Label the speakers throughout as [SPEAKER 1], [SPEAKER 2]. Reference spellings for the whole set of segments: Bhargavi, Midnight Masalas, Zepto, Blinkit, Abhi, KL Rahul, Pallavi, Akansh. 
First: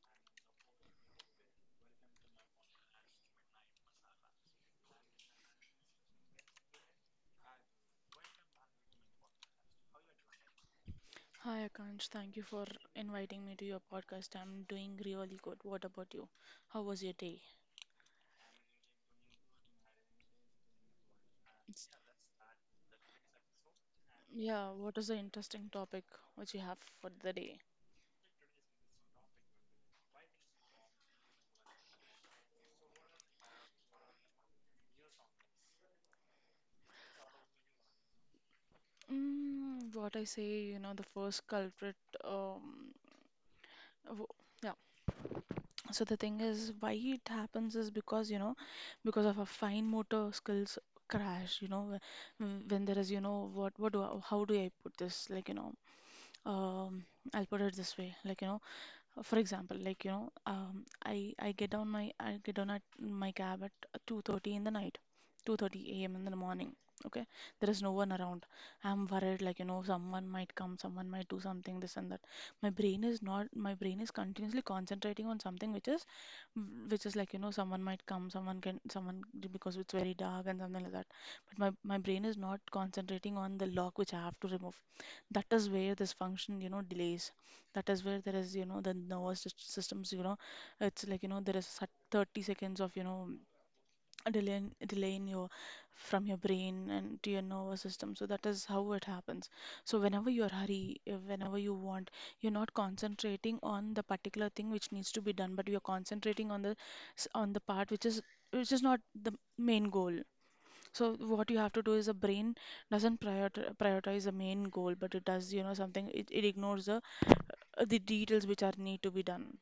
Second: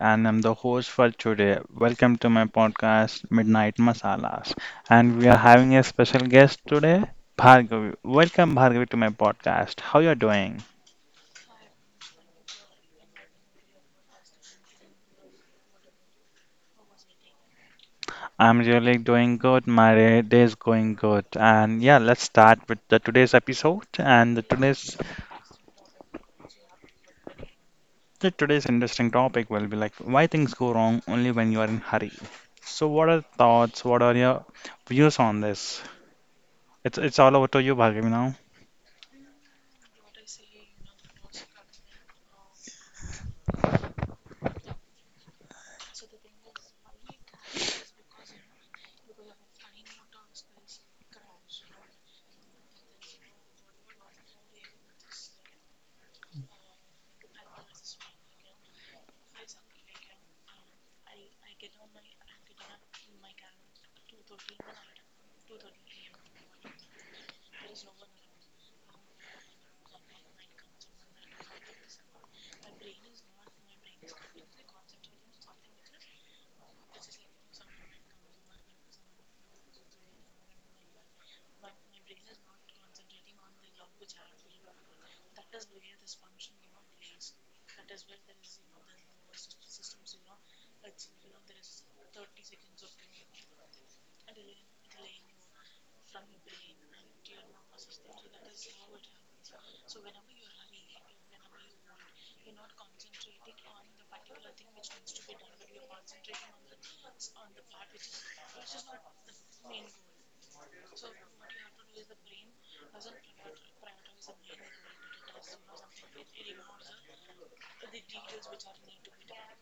[SPEAKER 1] and I'm the host for today. Welcome to my podcast Midnight Masalas. And we are having a special guest today, Bhargavi. Welcome Bhargavi to my podcast. How you are doing?
[SPEAKER 2] Hi, Akansh. Thank you for inviting me to your podcast. I'm doing really good. What about you? How was your day?
[SPEAKER 1] I'm really doing good. My day is going good. And
[SPEAKER 2] It's-
[SPEAKER 1] yeah, let's start with the today's episode. And
[SPEAKER 2] Yeah, what is the interesting topic which you have for the day?
[SPEAKER 1] the today's interesting topic will be like why things go wrong only when you are in hurry. So what are thoughts? What are your views on this? It's all over to you, Bhargav, now.
[SPEAKER 2] What I say, the first culprit, um, w- yeah. So the thing is, why it happens is because, because of our fine motor skills crash, when there is, what, how do I put this? Like, um, I'll put it this way. Like, for example, like I get down at my cab at 2:30 in the night, 2:30 a.m. in the morning. Okay, there is no one around. I'm worried, like someone might come, someone might do something, this and that. My brain is not, My brain is continuously concentrating on something which is, like someone might come, someone, because it's very dark and something like that. But my brain is not concentrating on the lock which I have to remove. That is where this function, delays. That is where there is, the systems, it's like, there is 30 seconds of, a delay in your from your brain and to your nervous system. So that is how it happens. So whenever you are hurry, you're not concentrating on the particular thing which needs to be done, but you're concentrating on on the part which is not the main goal. So what you have to do is, the brain doesn't prioritize the main goal, but it does, something, it ignores the details which are need to be done.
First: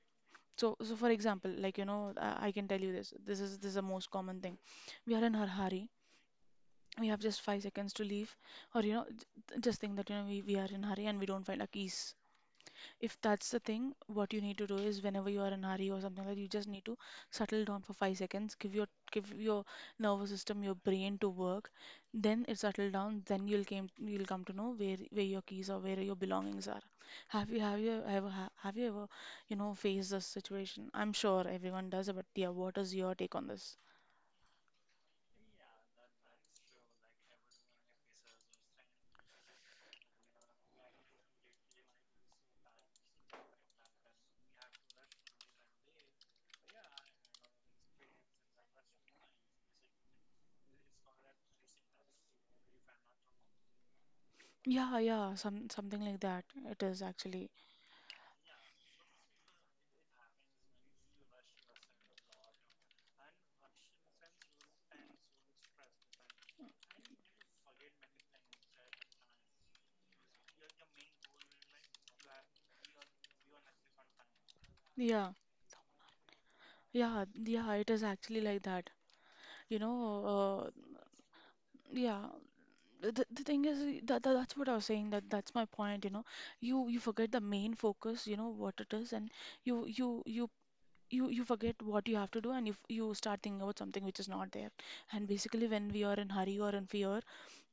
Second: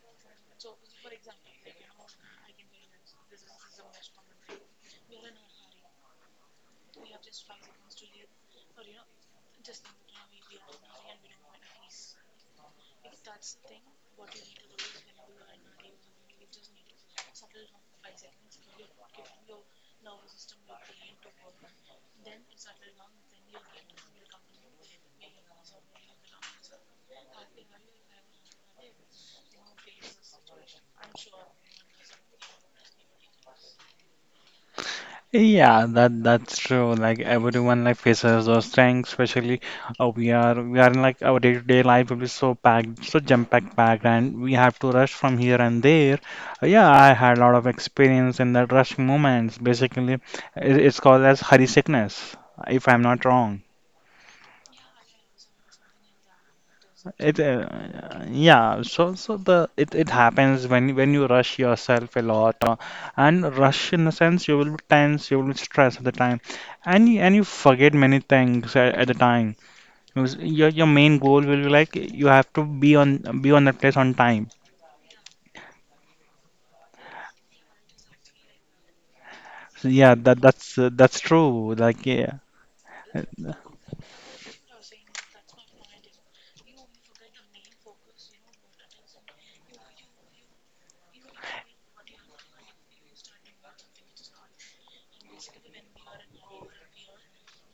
[SPEAKER 2] So, for example, like I can tell you this. This is the most common thing. We are in a hurry. We have just 5 seconds to leave, or just think that we are in a hurry and we don't find our keys. If that's the thing, what you need to do is, whenever you are in a hurry or something like that, you just need to settle down for 5 seconds, give your nervous system, your brain, to work. Then it settle down, then you'll come to know where your keys are, where your belongings are. Have you ever, faced this situation? I'm sure everyone does, but yeah, what is your take on this?
[SPEAKER 1] Yeah, that's true. Like everyone like faces those things, especially we are in like our day-to-day life will be so packed, so jam-packed packed, and we have to rush from here and there. Yeah, I had a lot of experience in that rushing moments. Basically, it's called as hurry sickness, if I'm not wrong.
[SPEAKER 2] Yeah, yeah, something like that. It is actually.
[SPEAKER 1] Yeah, so it happens when you rush yourself a lot, and rush in a sense you will be tense, you will be stressed at the time, and you forget many things at the time. Because your main goal will be like you have to be on that place on time.
[SPEAKER 2] Yeah, yeah, yeah, it is actually like that. You
[SPEAKER 1] So
[SPEAKER 2] know,
[SPEAKER 1] yeah,
[SPEAKER 2] uh,
[SPEAKER 1] that's true. Like
[SPEAKER 2] yeah.
[SPEAKER 1] yeah,
[SPEAKER 2] The thing is that, that's what I was saying. That's my point. You forget the main focus, what it is. And you you you you forget what you have to do. And if you, f- you start thinking about something which is not there. And basically, when we are in hurry or in fear,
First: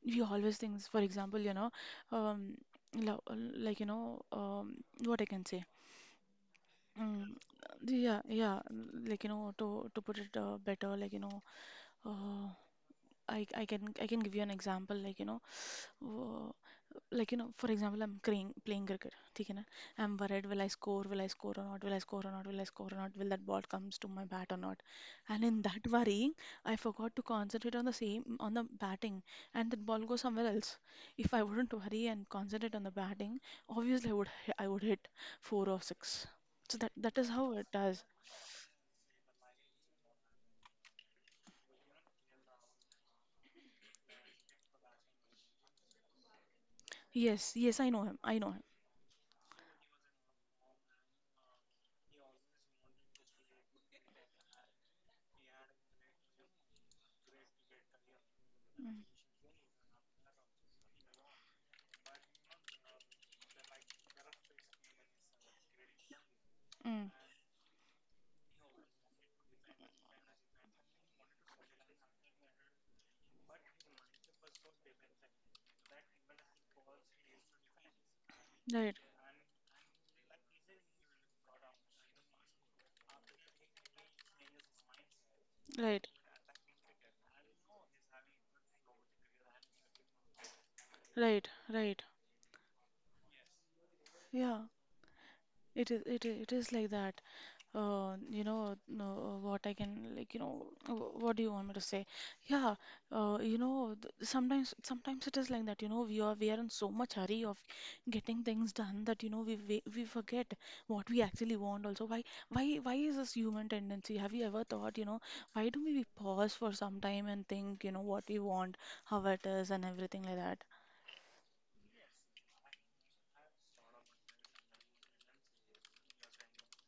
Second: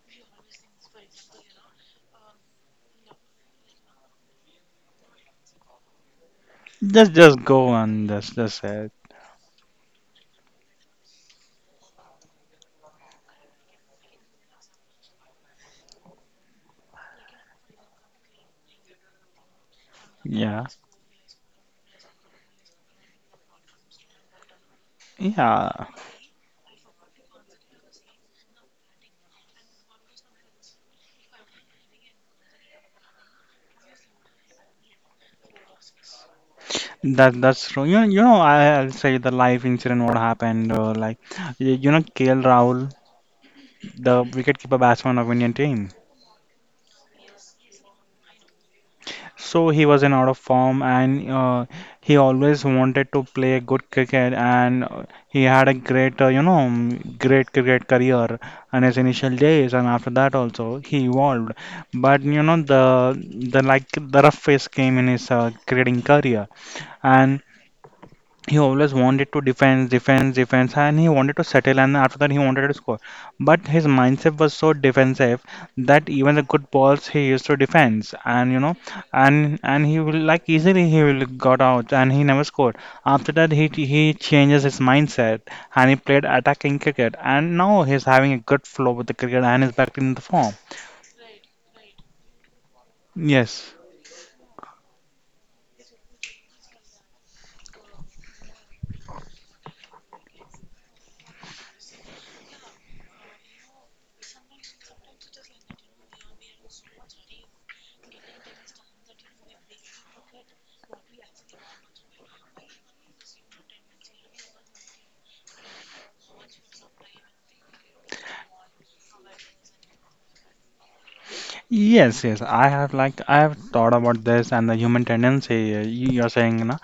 [SPEAKER 2] we always think, for example, um like, what I can say.
[SPEAKER 1] just
[SPEAKER 2] Mm,
[SPEAKER 1] just go on.
[SPEAKER 2] yeah,
[SPEAKER 1] That's
[SPEAKER 2] yeah.
[SPEAKER 1] that's it.
[SPEAKER 2] Like, to put it better. Like, uh, I can give you an example. Like, Uh, like for example, I'm playing cricket, ठीक है ना? I'm worried, will I
[SPEAKER 1] Yeah,
[SPEAKER 2] score, will I score or not, will I score or not, will I score or not, will that ball comes to my bat or not? And in
[SPEAKER 1] yeah.
[SPEAKER 2] that worrying, I forgot to concentrate on the same, on the batting, and that ball goes somewhere else. If I wouldn't worry and concentrate on the batting, obviously I would I would hit four or six. So that is
[SPEAKER 1] That
[SPEAKER 2] how it
[SPEAKER 1] that's true.
[SPEAKER 2] does.
[SPEAKER 1] I'll say the life incident what happened. KL Rahul, the wicketkeeper batsman of Indian team.
[SPEAKER 2] Yes, yes, I know him, I know him.
[SPEAKER 1] So he was in out of form, and he always wanted to play good cricket, and he had a great, you know, mm, great cricket career in his
[SPEAKER 2] Mm,
[SPEAKER 1] initial days, and after that also he evolved. But you know, the like the rough phase came in his cricketing career,
[SPEAKER 2] mm,
[SPEAKER 1] and he always wanted to defense, defense, defense, and he wanted to settle, and after that he wanted to score. But his mindset was so defensive that even the good balls he used to defense, and you know,
[SPEAKER 2] right,
[SPEAKER 1] and he will like easily he will got out, and he never scored. After that he changes his mindset, and he
[SPEAKER 2] right,
[SPEAKER 1] played attacking cricket, and now he's having a good flow with the cricket, and is back in the form.
[SPEAKER 2] right, right,
[SPEAKER 1] Yes.
[SPEAKER 2] yeah. It is like that. You know, no, like, what do you want me to say? Yeah, you know, sometimes it is like that. You know, we are in so much hurry of getting things done that, we forget what we actually want. Also, why is this human tendency? Have you ever thought, why do we pause for some time and think, what we want, how it is, and everything like that?
[SPEAKER 1] Yes, yes, I have thought about this and the human tendency you- you're saying, you know.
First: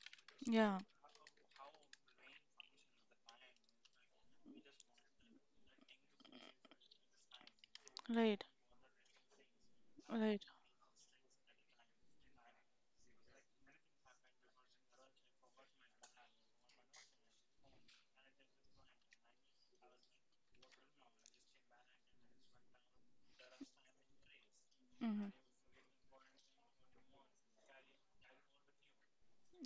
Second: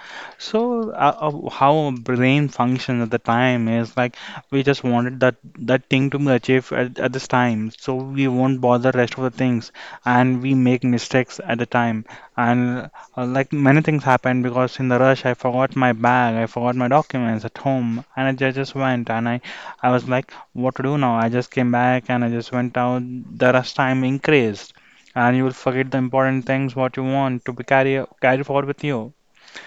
[SPEAKER 2] Yeah,
[SPEAKER 1] So how our brain functions at the time is like we just wanted that that thing to be achieved at this time, so we
[SPEAKER 2] right,
[SPEAKER 1] won't bother rest of the things,
[SPEAKER 2] right,
[SPEAKER 1] and we make mistakes at the time, and like many things happen because in the rush I forgot my bag, I forgot my documents at home, and I just went and I was like, what to do now? I just came back and I just went out. The rush time increased
[SPEAKER 2] mm-hmm,
[SPEAKER 1] and you will forget the important things what you want to be carry forward with you.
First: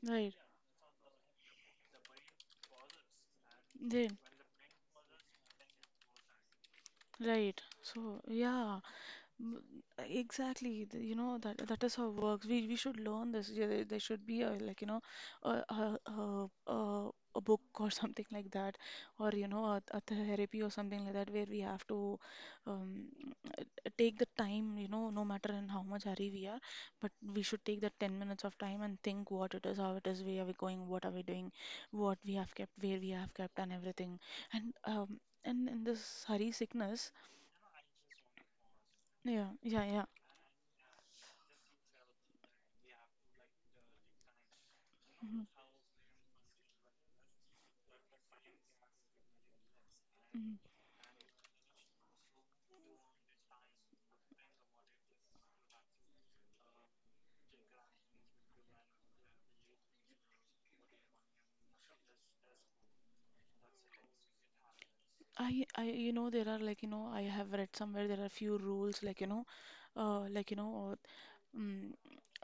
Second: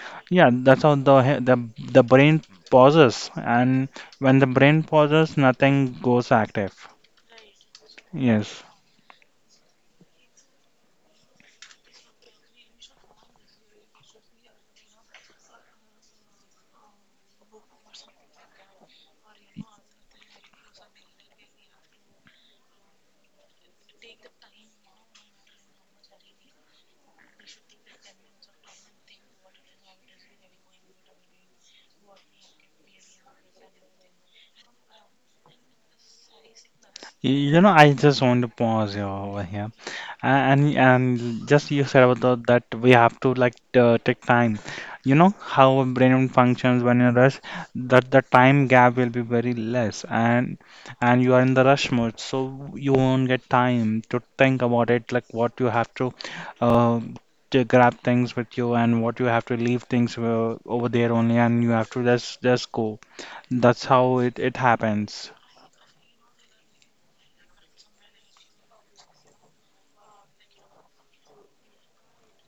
[SPEAKER 2] right.
[SPEAKER 1] Yeah, that's how the he- the brain pauses, and
[SPEAKER 2] Then,
[SPEAKER 1] when the brain pauses, nothing goes active.
[SPEAKER 2] right. So,
[SPEAKER 1] Yes.
[SPEAKER 2] yeah, m- exactly. You know that that is how it works. We should learn this. Yeah, there should be a, like, a book or something like that, or a therapy or something like that, where we have to, um, take the time, no matter in how much hurry we are, but we should take that 10 minutes of time and think what it is, how it is, where are we going, what are we doing, what we have kept, where we have kept, and everything. And um, and in this hurry sickness,
[SPEAKER 1] You know, I just want to pause here over
[SPEAKER 2] yeah,
[SPEAKER 1] here
[SPEAKER 2] yeah, yeah.
[SPEAKER 1] And just you said about that we have to like take time. You know
[SPEAKER 2] Mhm.
[SPEAKER 1] how a brain functions when in rush. That the time gap will be very less, and
[SPEAKER 2] Mm.
[SPEAKER 1] you are in the rush mode, so you won't get time to think about it, like what you have uh, to grab things with you and what you have to leave things over there only, and you have to just go. That's how it happens.
[SPEAKER 2] You know, there are, like, I have read somewhere there are few rules, like, like, Mm,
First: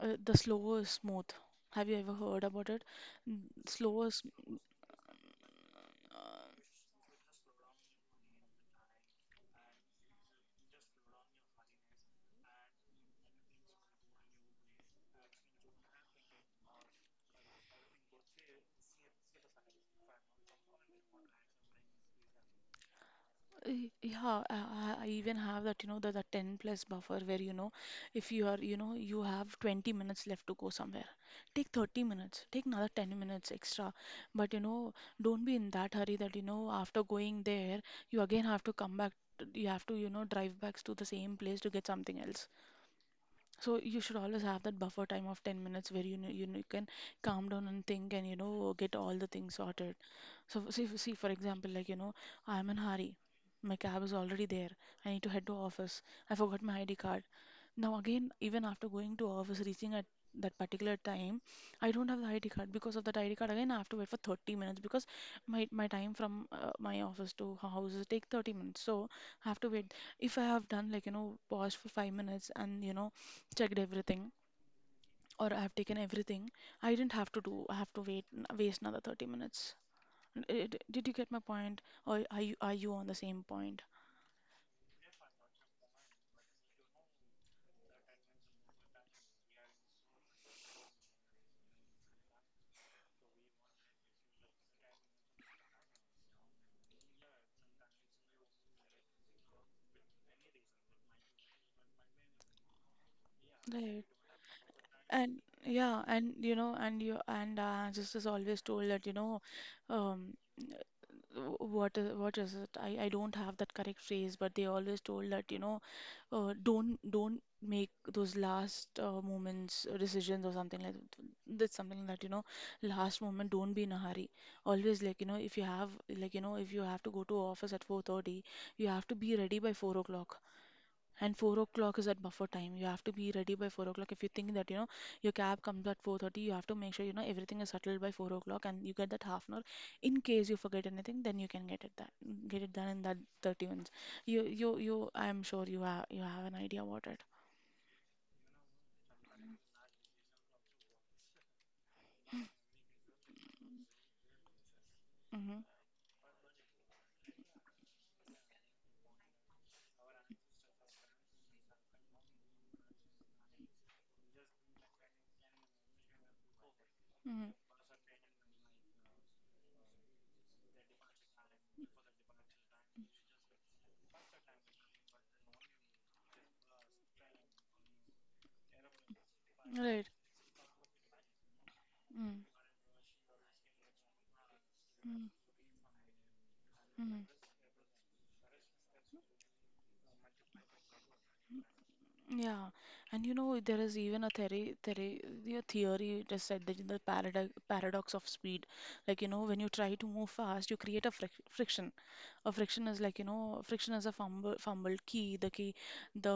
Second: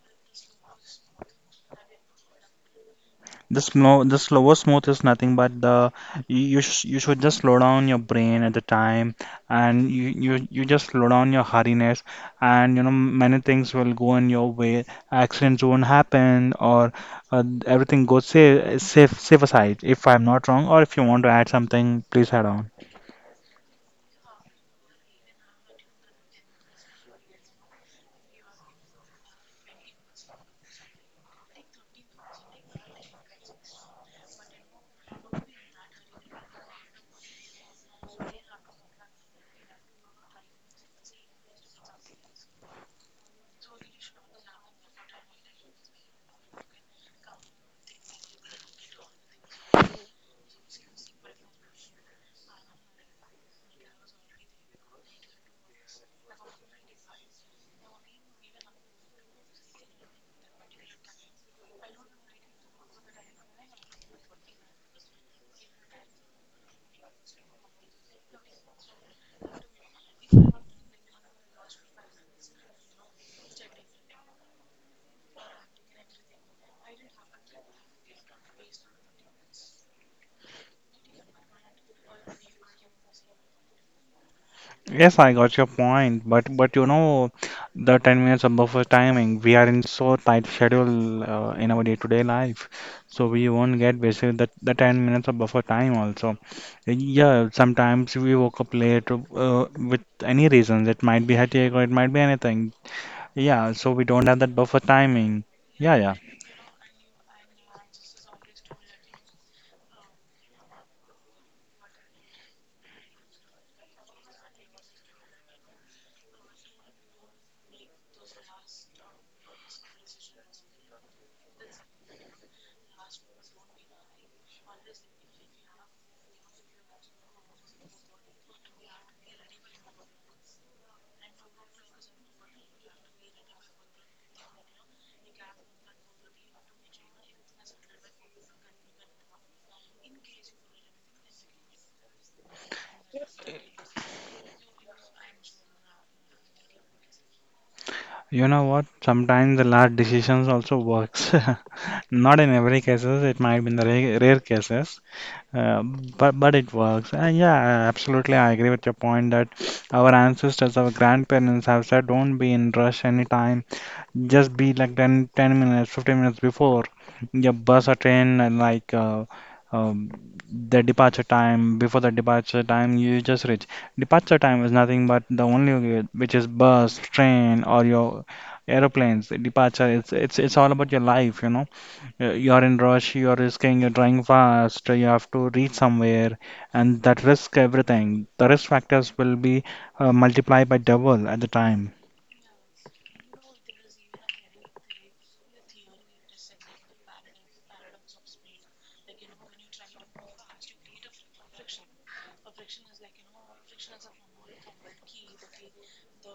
[SPEAKER 2] the slow is smooth. Have you ever heard about it? Mm,
[SPEAKER 1] The slow,
[SPEAKER 2] Slow
[SPEAKER 1] the
[SPEAKER 2] is,
[SPEAKER 1] slower smooth is nothing but the
[SPEAKER 2] uh,
[SPEAKER 1] you should just slow down your brain at the time, and you just slow down your hurriness, and you know many things will go in your way. Accidents won't happen, or everything goes safe, safer side. If I'm not wrong, or if you want to add something, please add on.
[SPEAKER 2] yeah, I even have that, the 10 plus buffer, where, if you are, you have 20 minutes left to go somewhere, take 30 minutes, take another 10 minutes extra. But, don't be in that hurry that, after going there, you again have to come back, you have to, drive back to the same place to get something else. So you should always have that buffer time of 10 minutes, where you know you can calm down and think and get all the things sorted. So, see, for example, like I'm in hurry. My cab is already there. I need to head to office. I forgot my ID card. Now again, even after going to office, reaching at that particular time, I don't have the ID card. Because of that ID card, again I have to wait for 30 minutes, because my time from my office to house is take 30 minutes. So I have to wait. If I have done, like, pause for 5 minutes and checked everything, or I have taken everything, I didn't have to do. I have to wait, waste another 30 minutes. Did you get my point? Or are you on the same point?
[SPEAKER 1] Yes, I got your point, but you know, the 10 minutes of buffer timing, we are in so tight schedule in our day-to-day life, so we won't get basically the 10 minutes of buffer time also. Yeah, sometimes we woke up late with any reasons. It might be headache or it might be anything. Yeah, so
[SPEAKER 2] Right.
[SPEAKER 1] we don't have that buffer
[SPEAKER 2] And
[SPEAKER 1] timing. Yeah,
[SPEAKER 2] yeah,
[SPEAKER 1] yeah.
[SPEAKER 2] and you know, and you and just as always told that, um, what is it? I don't have that correct phrase, but they always told that, don't make those last moments decisions or something like That's something that, last moment don't be in a hurry. Always, like you know if you have like you know if you have to go to office at 4:30, you have to be ready by 4 o'clock. And 4 o'clock is at buffer time, you have to be ready by 4 o'clock. If you think that your cab comes at 4:30, you have to make sure everything is settled by 4 o'clock and you get that half an hour in case you forget anything. Then you can get it done in that 30 minutes. You you you i'm sure you have an idea about it.
[SPEAKER 1] You know what? Sometimes the last decisions also works. Not in every cases, it might be in the rare cases.
[SPEAKER 2] Mm-hmm.
[SPEAKER 1] But it works. And yeah, absolutely, I agree with your point that our ancestors, our grandparents have said, don't be in rush anytime. Just be like 10 minutes, 15 minutes before
[SPEAKER 2] Mm-hmm.
[SPEAKER 1] your bus or train, and like um, the departure time. Before the departure time, you just reach. Departure time is nothing but the only way, which is bus, train, or your aeroplanes. Departure,
[SPEAKER 2] Right.
[SPEAKER 1] it's all about your life, you know.
[SPEAKER 2] Mm-hmm.
[SPEAKER 1] You are in rush, you are risking, you're driving fast, you have to reach somewhere, and that
[SPEAKER 2] Mm-hmm.
[SPEAKER 1] risk everything. The risk factors will be multiplied by double at the time.
[SPEAKER 2] Yeah, and there is even a the theory. It is said that the paradox of speed, like when you try to move fast, you create a friction. A friction is, like, friction is a fumbled key, the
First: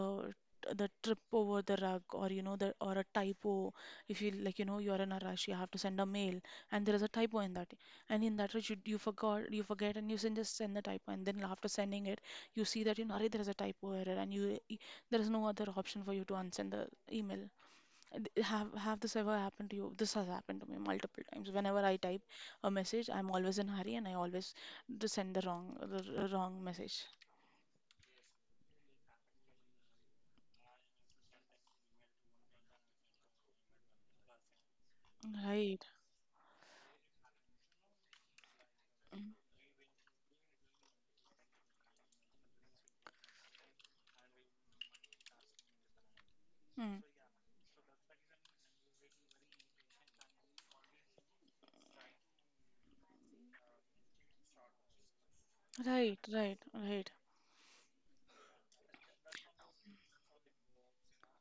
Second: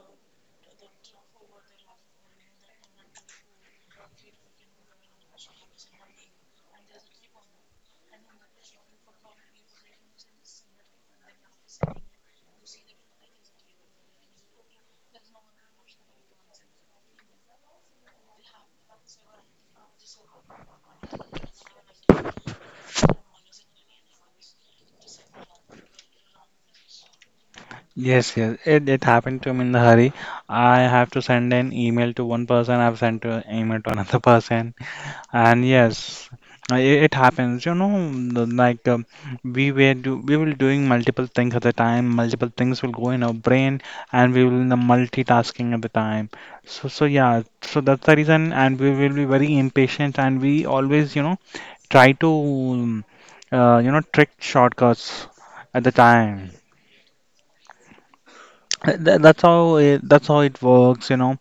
[SPEAKER 2] the trip over the rug, or you know the or a typo. If you like you know you are in a rush, you have to send a mail, and there is a typo in that, and in that rush you forget, and you send just send the typo, and then after sending it, you see that "Arre, there is a typo error, and you there is no other option for you to unsend the email. And have this ever happened to you? This has happened to me multiple times. Whenever I type a message I'm always in hurry and I always to send the wrong message.
[SPEAKER 1] Yes, yes, it happened to me in the hurry. I have to send an email to one person, I've sent an email to another person. And
[SPEAKER 2] Right.
[SPEAKER 1] yes, it happens. You know, the- like um,
[SPEAKER 2] Mm,
[SPEAKER 1] we were do we will doing multiple things at the time. Multiple things will go in our brain, and we will in the multitasking at the time. So
[SPEAKER 2] mm.
[SPEAKER 1] so yeah, so that's the reason. And we will be very impatient, and we always you know try to um, you know trick shortcuts at the
[SPEAKER 2] Right,
[SPEAKER 1] time.
[SPEAKER 2] right, right.
[SPEAKER 1] That's how it works, you know.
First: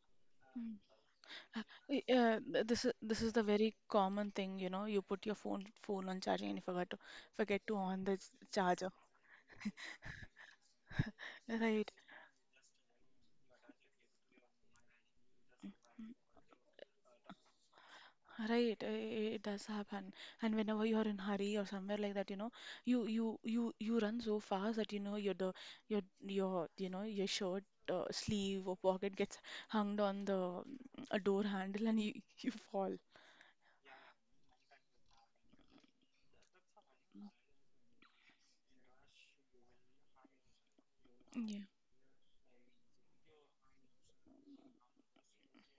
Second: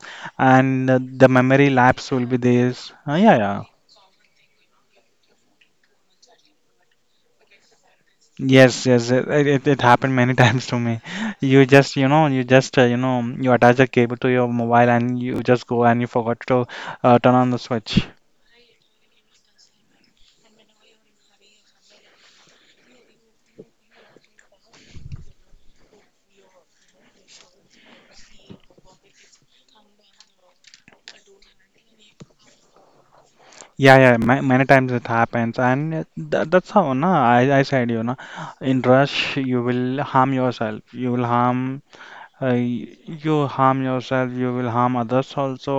[SPEAKER 2] Mm.
[SPEAKER 1] And the
[SPEAKER 2] Uh,
[SPEAKER 1] memory
[SPEAKER 2] y-
[SPEAKER 1] lapse will be
[SPEAKER 2] uh, th-
[SPEAKER 1] there.
[SPEAKER 2] this is
[SPEAKER 1] Uh,
[SPEAKER 2] this is
[SPEAKER 1] yeah,
[SPEAKER 2] the
[SPEAKER 1] yeah.
[SPEAKER 2] very common thing, you know. You put your phone on charging and you forgot to forget to on the
[SPEAKER 1] Yes,
[SPEAKER 2] charger.
[SPEAKER 1] yes, it happened many times to me. You
[SPEAKER 2] Right.
[SPEAKER 1] just, you know, you just, you know, you attach a cable to your mobile and you just go and you forgot to turn on the switch.
[SPEAKER 2] Right, it does happen. And whenever you're in hurry or somewhere like that, you know, you run so fast that you know your your shirt sleeve or pocket gets hung on the a door handle and you you fall.
[SPEAKER 1] Yeah, yeah, ma many times it happens, and that, that's how, na, I said, you know, in rush you will harm yourself. You will
[SPEAKER 2] Yeah.
[SPEAKER 1] harm, uh, you harm yourself. You will harm others also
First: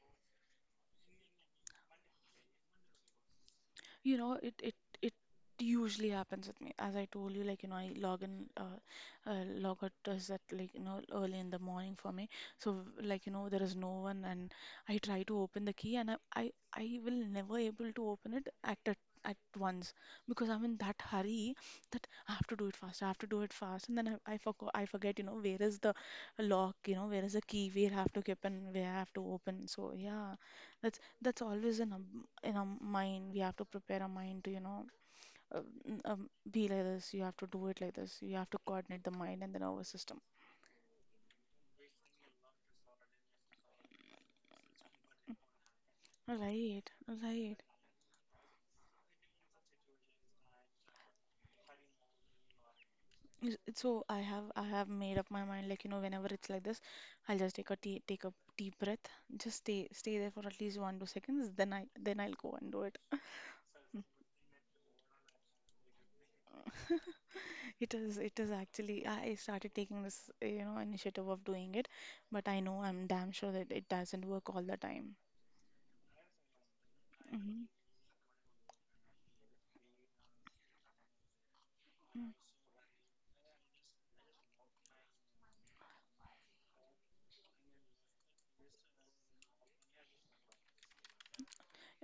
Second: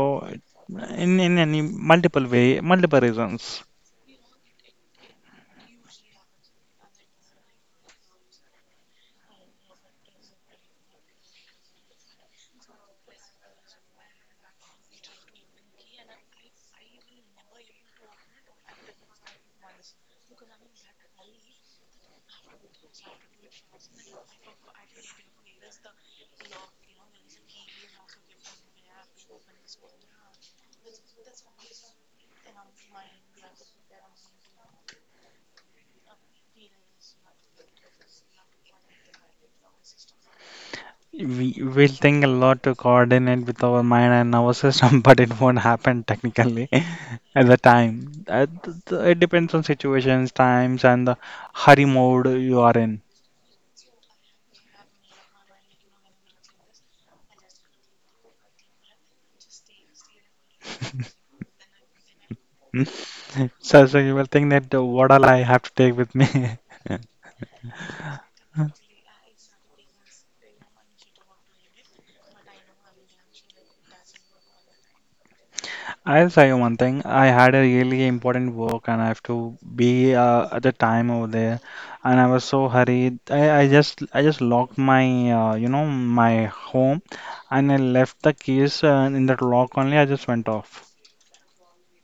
[SPEAKER 1] in any multiple way, multiple reasons.
[SPEAKER 2] You know, it usually happens with me. As I told you, like you know, I log in, log out is at like you know early in the morning for me. So like you know, there is no one, and I try to open the key, and I will never able to open it at a at once because I'm in that hurry that I have to do it fast. I have to do it fast, and then I forgot. I forget. You know, where is the lock? You know, where is the key? Where I have to keep and where I have to open. So yeah, that's always in a mind. We have to prepare a mind to, you know, uh, be like this. You have to do it like this. You have to coordinate the mind and the nervous system.
[SPEAKER 1] We will think a lot to coordinate with our mind and our system, but it won't happen technically
[SPEAKER 2] Right,
[SPEAKER 1] at the
[SPEAKER 2] right.
[SPEAKER 1] time. It depends on situations, times, and the hurry mode you are in.
[SPEAKER 2] So I have made up my mind. Like you know, whenever it's like this, I'll just take a tea, take a deep breath, just stay there for at least 1 2 seconds, then I'll go and do it.
[SPEAKER 1] So, so you will think that what all I have to take with me.
[SPEAKER 2] It is actually I started taking this you know initiative of doing it, but I know I'm damn sure that it doesn't work all the time.
[SPEAKER 1] I'll tell you one thing. I had a
[SPEAKER 2] Mm-hmm.
[SPEAKER 1] really important work and I have to be at the time over there, and I
[SPEAKER 2] Mm.
[SPEAKER 1] was so hurried. I just locked my you know my home, and I left the keys in that lock only. I just went off.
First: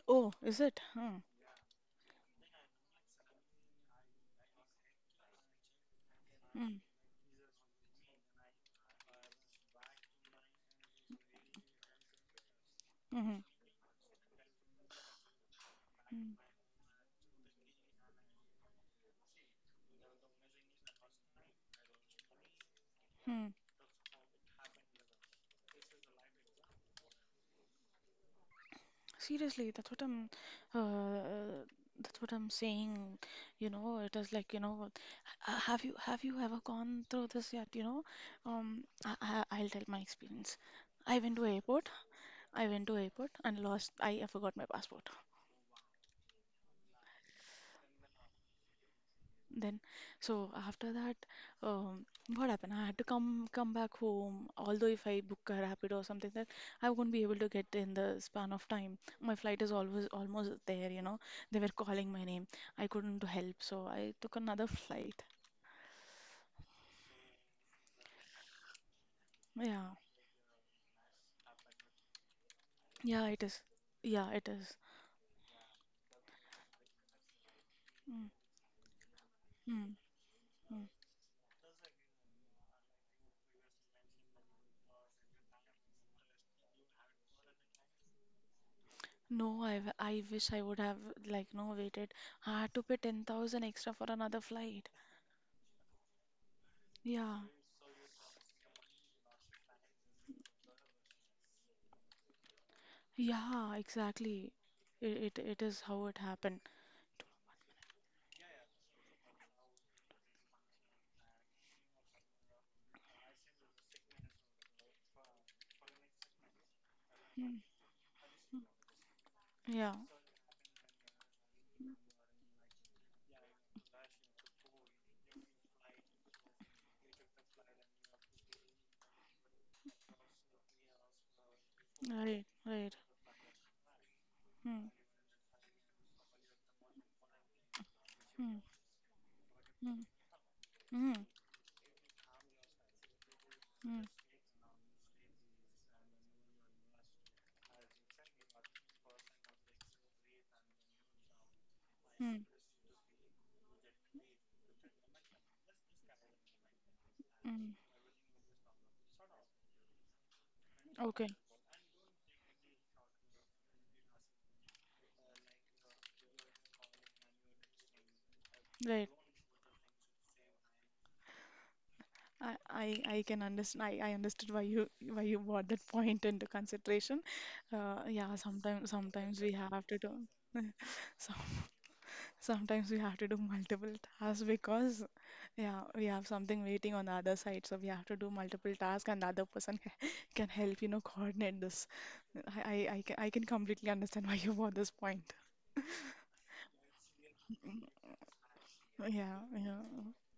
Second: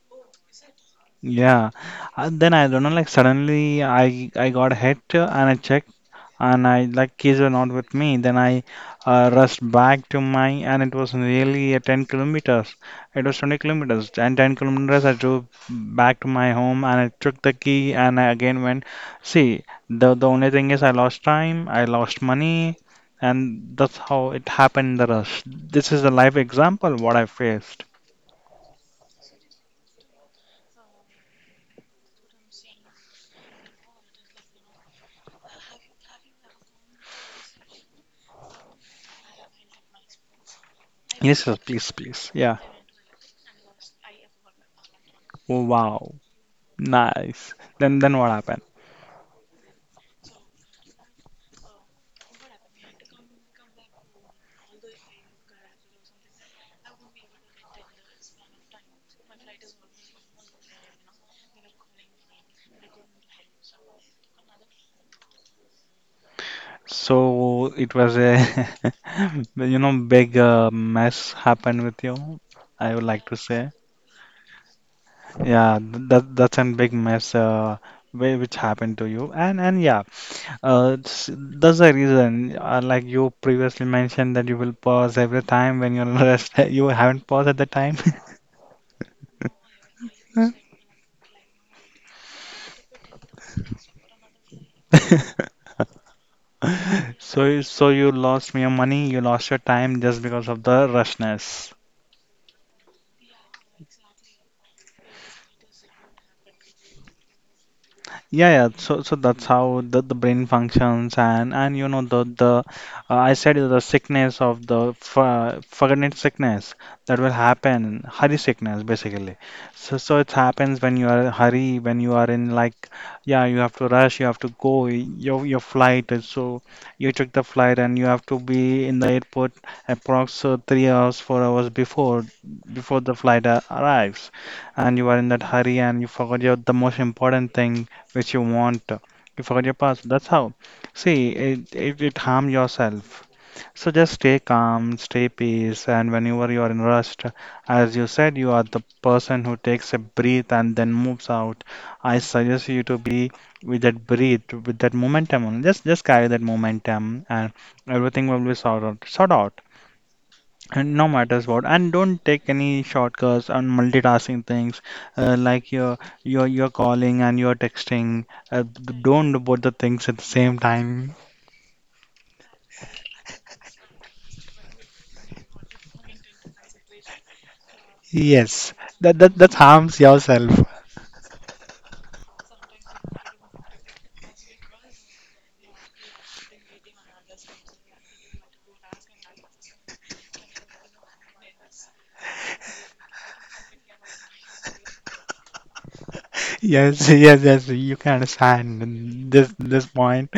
[SPEAKER 2] Oh, is it? Huh.
[SPEAKER 1] Yeah, and then I don't know like suddenly I got hit and I checked and
[SPEAKER 2] Hmm.
[SPEAKER 1] I like kids were not with me. Then I rushed back to my and it was nearly a 10 kilometers.
[SPEAKER 2] Mm.
[SPEAKER 1] It was
[SPEAKER 2] Mm-hmm.
[SPEAKER 1] 20 kilometers and 10 kilometers. I drove back to
[SPEAKER 2] Mm.
[SPEAKER 1] my home and I took the key and I again went. See, the only thing is I lost time, I lost money,
[SPEAKER 2] Mm.
[SPEAKER 1] and that's how it happened in the rush. This is a live example what I faced.
[SPEAKER 2] Seriously, uh, that's what I'm saying. You know, it is like, you know, have you ever gone through this yet, you know? I, I'll tell my experience. I went
[SPEAKER 1] Yes,
[SPEAKER 2] to
[SPEAKER 1] yes,
[SPEAKER 2] airport.
[SPEAKER 1] please, please. Yeah.
[SPEAKER 2] I went to airport and lost I forgot my passport.
[SPEAKER 1] Wow. Nice. Then what happened?
[SPEAKER 2] Then, so after that, um, what happened? I had to come back home. Although if I book a rapid or something, that I won't be able to get in the span of time. My flight is always almost there, you know. They were calling my name. I couldn't help, so I took another flight.
[SPEAKER 1] So it was a, you
[SPEAKER 2] Yeah,
[SPEAKER 1] know, big mess happened with you. I would like
[SPEAKER 2] yeah,
[SPEAKER 1] to
[SPEAKER 2] it is.
[SPEAKER 1] say,
[SPEAKER 2] Yeah, it is.
[SPEAKER 1] yeah, that that's a big mess
[SPEAKER 2] Mm,
[SPEAKER 1] which happened to you, and
[SPEAKER 2] mm,
[SPEAKER 1] yeah,
[SPEAKER 2] mm.
[SPEAKER 1] that's the reason. Like you previously mentioned that you will pause every time when you're rest. You haven't paused at the time,
[SPEAKER 2] No, I wish I would have like no waited. I had to pay 10,000 extra for another flight. Yeah.
[SPEAKER 1] so so you lost your money, you lost your time just because of the rushness.
[SPEAKER 2] Yeah, exactly. It is how it happened.
[SPEAKER 1] Yeah, yeah. So, so that's how the brain functions, and you know the I said the sickness of forgotten sickness that will
[SPEAKER 2] Mm.
[SPEAKER 1] happen, hurry sickness basically.
[SPEAKER 2] Yeah.
[SPEAKER 1] So, so it happens when you are in hurry, when you are in like, yeah, you have to rush, you have to go, your flight is so you took the flight and you have to be in the airport approx 3 hours, 4 hours before
[SPEAKER 2] Right, right.
[SPEAKER 1] before the flight arrives,
[SPEAKER 2] Hmm.
[SPEAKER 1] and you are in that hurry and you forgot your the most important thing which you
[SPEAKER 2] Hmm.
[SPEAKER 1] want. You forgot your
[SPEAKER 2] Hmm.
[SPEAKER 1] password. That's how.
[SPEAKER 2] Hmm.
[SPEAKER 1] See, it harm yourself. So
[SPEAKER 2] Hmm.
[SPEAKER 1] just stay calm, stay peace, and whenever you are in rust, as you said, you are the person who takes a breath and then moves out. I
[SPEAKER 2] Hmm.
[SPEAKER 1] suggest you to be with that breath, with that momentum only. Just carry that momentum, and
[SPEAKER 2] Hmm.
[SPEAKER 1] everything will be sorted out. Sort out. And no
[SPEAKER 2] Okay.
[SPEAKER 1] matters what, and don't take any shortcuts on multitasking things, like you're calling and you're texting.
[SPEAKER 2] Right.
[SPEAKER 1] Don't do both the things at the same time.
[SPEAKER 2] I, I I can understand. I understood why you brought that point into consideration. Yeah,
[SPEAKER 1] Yes, that that
[SPEAKER 2] sometimes we
[SPEAKER 1] that
[SPEAKER 2] have to
[SPEAKER 1] harms
[SPEAKER 2] do.
[SPEAKER 1] yourself.
[SPEAKER 2] Sometimes we have to do multiple tasks because, yeah, we have something waiting on the other side, so we have to do multiple tasks, and the other person can help, you know, coordinate this. I can completely understand why you brought this point.
[SPEAKER 1] Yes, yes, yes. You can understand
[SPEAKER 2] Yeah,
[SPEAKER 1] this
[SPEAKER 2] yeah,
[SPEAKER 1] this point,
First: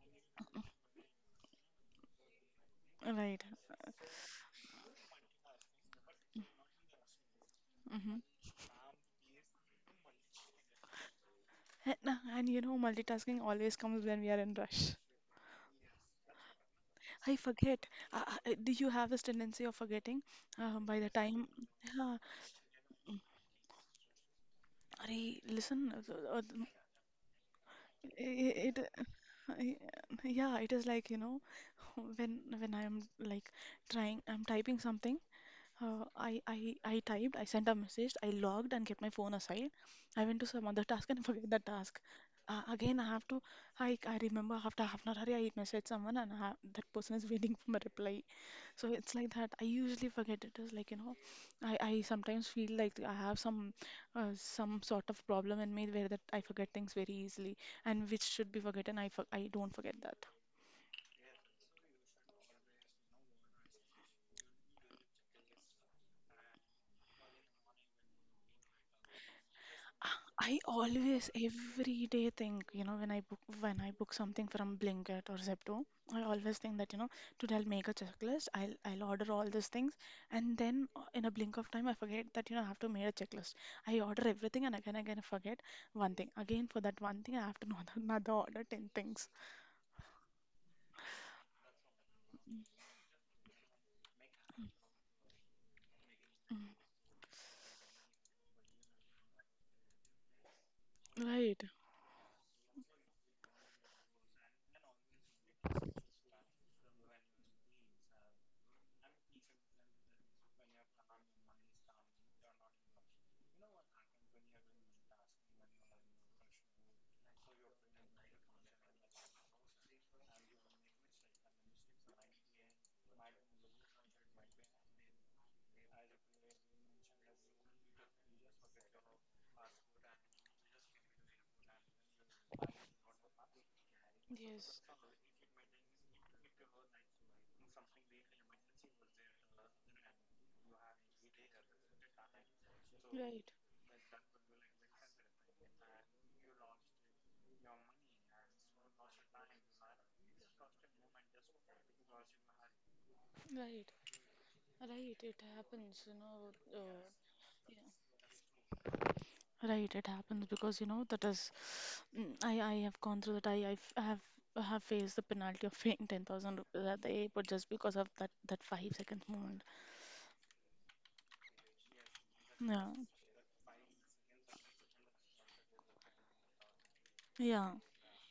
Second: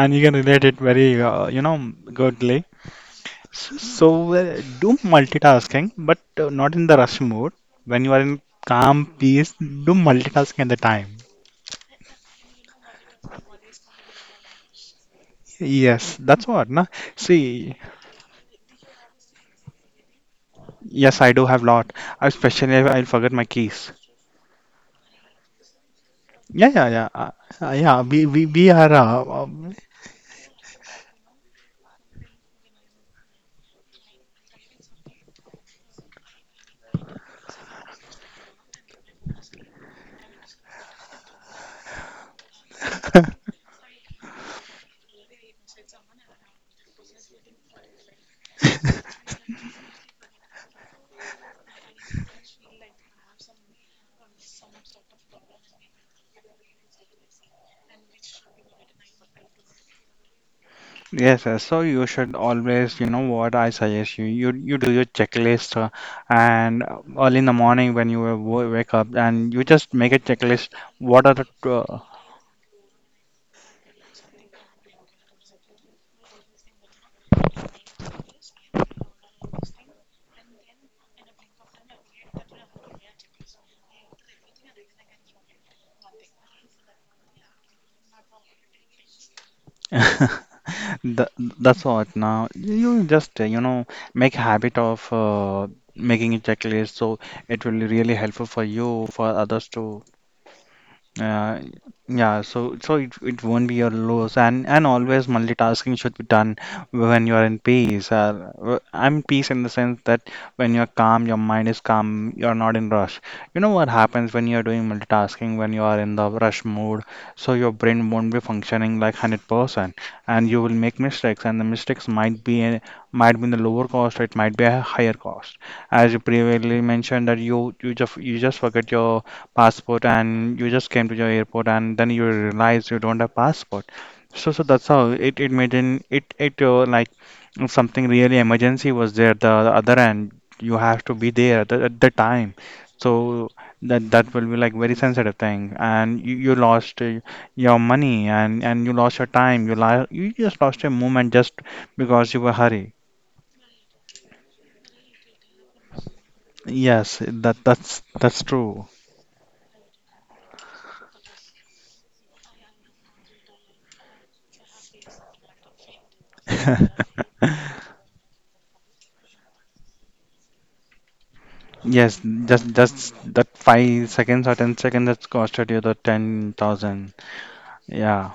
[SPEAKER 1] and you can relate it very you know, goodly.
[SPEAKER 2] right.
[SPEAKER 1] So do multitasking, but not in the rush mode. When you
[SPEAKER 2] Mm-hmm.
[SPEAKER 1] are in calm peace, do multitasking at the time.
[SPEAKER 2] And, uh, and you know, multitasking always comes when we are in rush.
[SPEAKER 1] Yes, that's what, na.
[SPEAKER 2] I
[SPEAKER 1] See,
[SPEAKER 2] forget. Do you have this tendency of forgetting by the
[SPEAKER 1] yes, I do
[SPEAKER 2] time?
[SPEAKER 1] have lot,
[SPEAKER 2] Yeah,
[SPEAKER 1] especially if I'll forget my keys.
[SPEAKER 2] I listen.
[SPEAKER 1] Yeah, yeah, yeah, uh, yeah. We
[SPEAKER 2] It, it,
[SPEAKER 1] are.
[SPEAKER 2] yeah, it is like, you know, when I'm like trying I'm typing something, I typed. I sent a message. I logged and kept my phone aside. I went to some other task and forget that task. Again I have to I remember after half an hour I message someone and I have, that person is waiting for my reply. So it's like that I usually forget. It is like you know, I sometimes feel like I have some sort of problem in me where that I forget things very easily, and which should be forgotten I don't forget that.
[SPEAKER 1] Yes, yes. So you should always, you know, what I suggest you, you do your checklist, and early in the morning when you wake up, and you just make a
[SPEAKER 2] I
[SPEAKER 1] checklist. What
[SPEAKER 2] always
[SPEAKER 1] are the
[SPEAKER 2] every day think, you know, when I book something from Blinkit or Zepto, I always think that, you know, today I'll make a checklist, I'll order all these things, and then in a blink of time I forget that, you know, I have to make a checklist. I order everything and again I forget one thing. Again for that one thing I have to order another order ten things.
[SPEAKER 1] the, that's what. Now you just you know, make habit of making a checklist, so it will be really helpful for you, for others to…
[SPEAKER 2] Right.
[SPEAKER 1] Uh, yeah, so so it won't be your loss, and always multitasking should be done when you are in peace. I'm peace in the sense that when you're calm, your mind is calm, you're not in rush. You know what happens when you're doing multitasking, when you are in the rush mode, so your brain won't be functioning like 100%, and you will make mistakes, and the mistakes might might be in the lower cost, or it might be a higher cost. As you previously mentioned, that you just forget your passport and you just came to your airport and then you realize you don't have passport. So so that's
[SPEAKER 2] Yes.
[SPEAKER 1] how it made in it like if something really emergency was there, the other end, you have to be there at the time. So
[SPEAKER 2] Right.
[SPEAKER 1] that that will be like very sensitive thing, and you lost your money, and you lost your time. You just lost a moment just because you were hurry.
[SPEAKER 2] Right. Right. It happens. You know.
[SPEAKER 1] Yes, that
[SPEAKER 2] Yeah.
[SPEAKER 1] that's that's true.
[SPEAKER 2] Right, it happens because you know that is. Mm, I have gone through that. I I've, have faced the penalty of paying 10,000 rupees at the airport just because of that 5 seconds more.
[SPEAKER 1] Yes, just
[SPEAKER 2] Yeah.
[SPEAKER 1] just that 5 seconds or 10 seconds that's costed you the 10,000.
[SPEAKER 2] Yeah.
[SPEAKER 1] Yeah,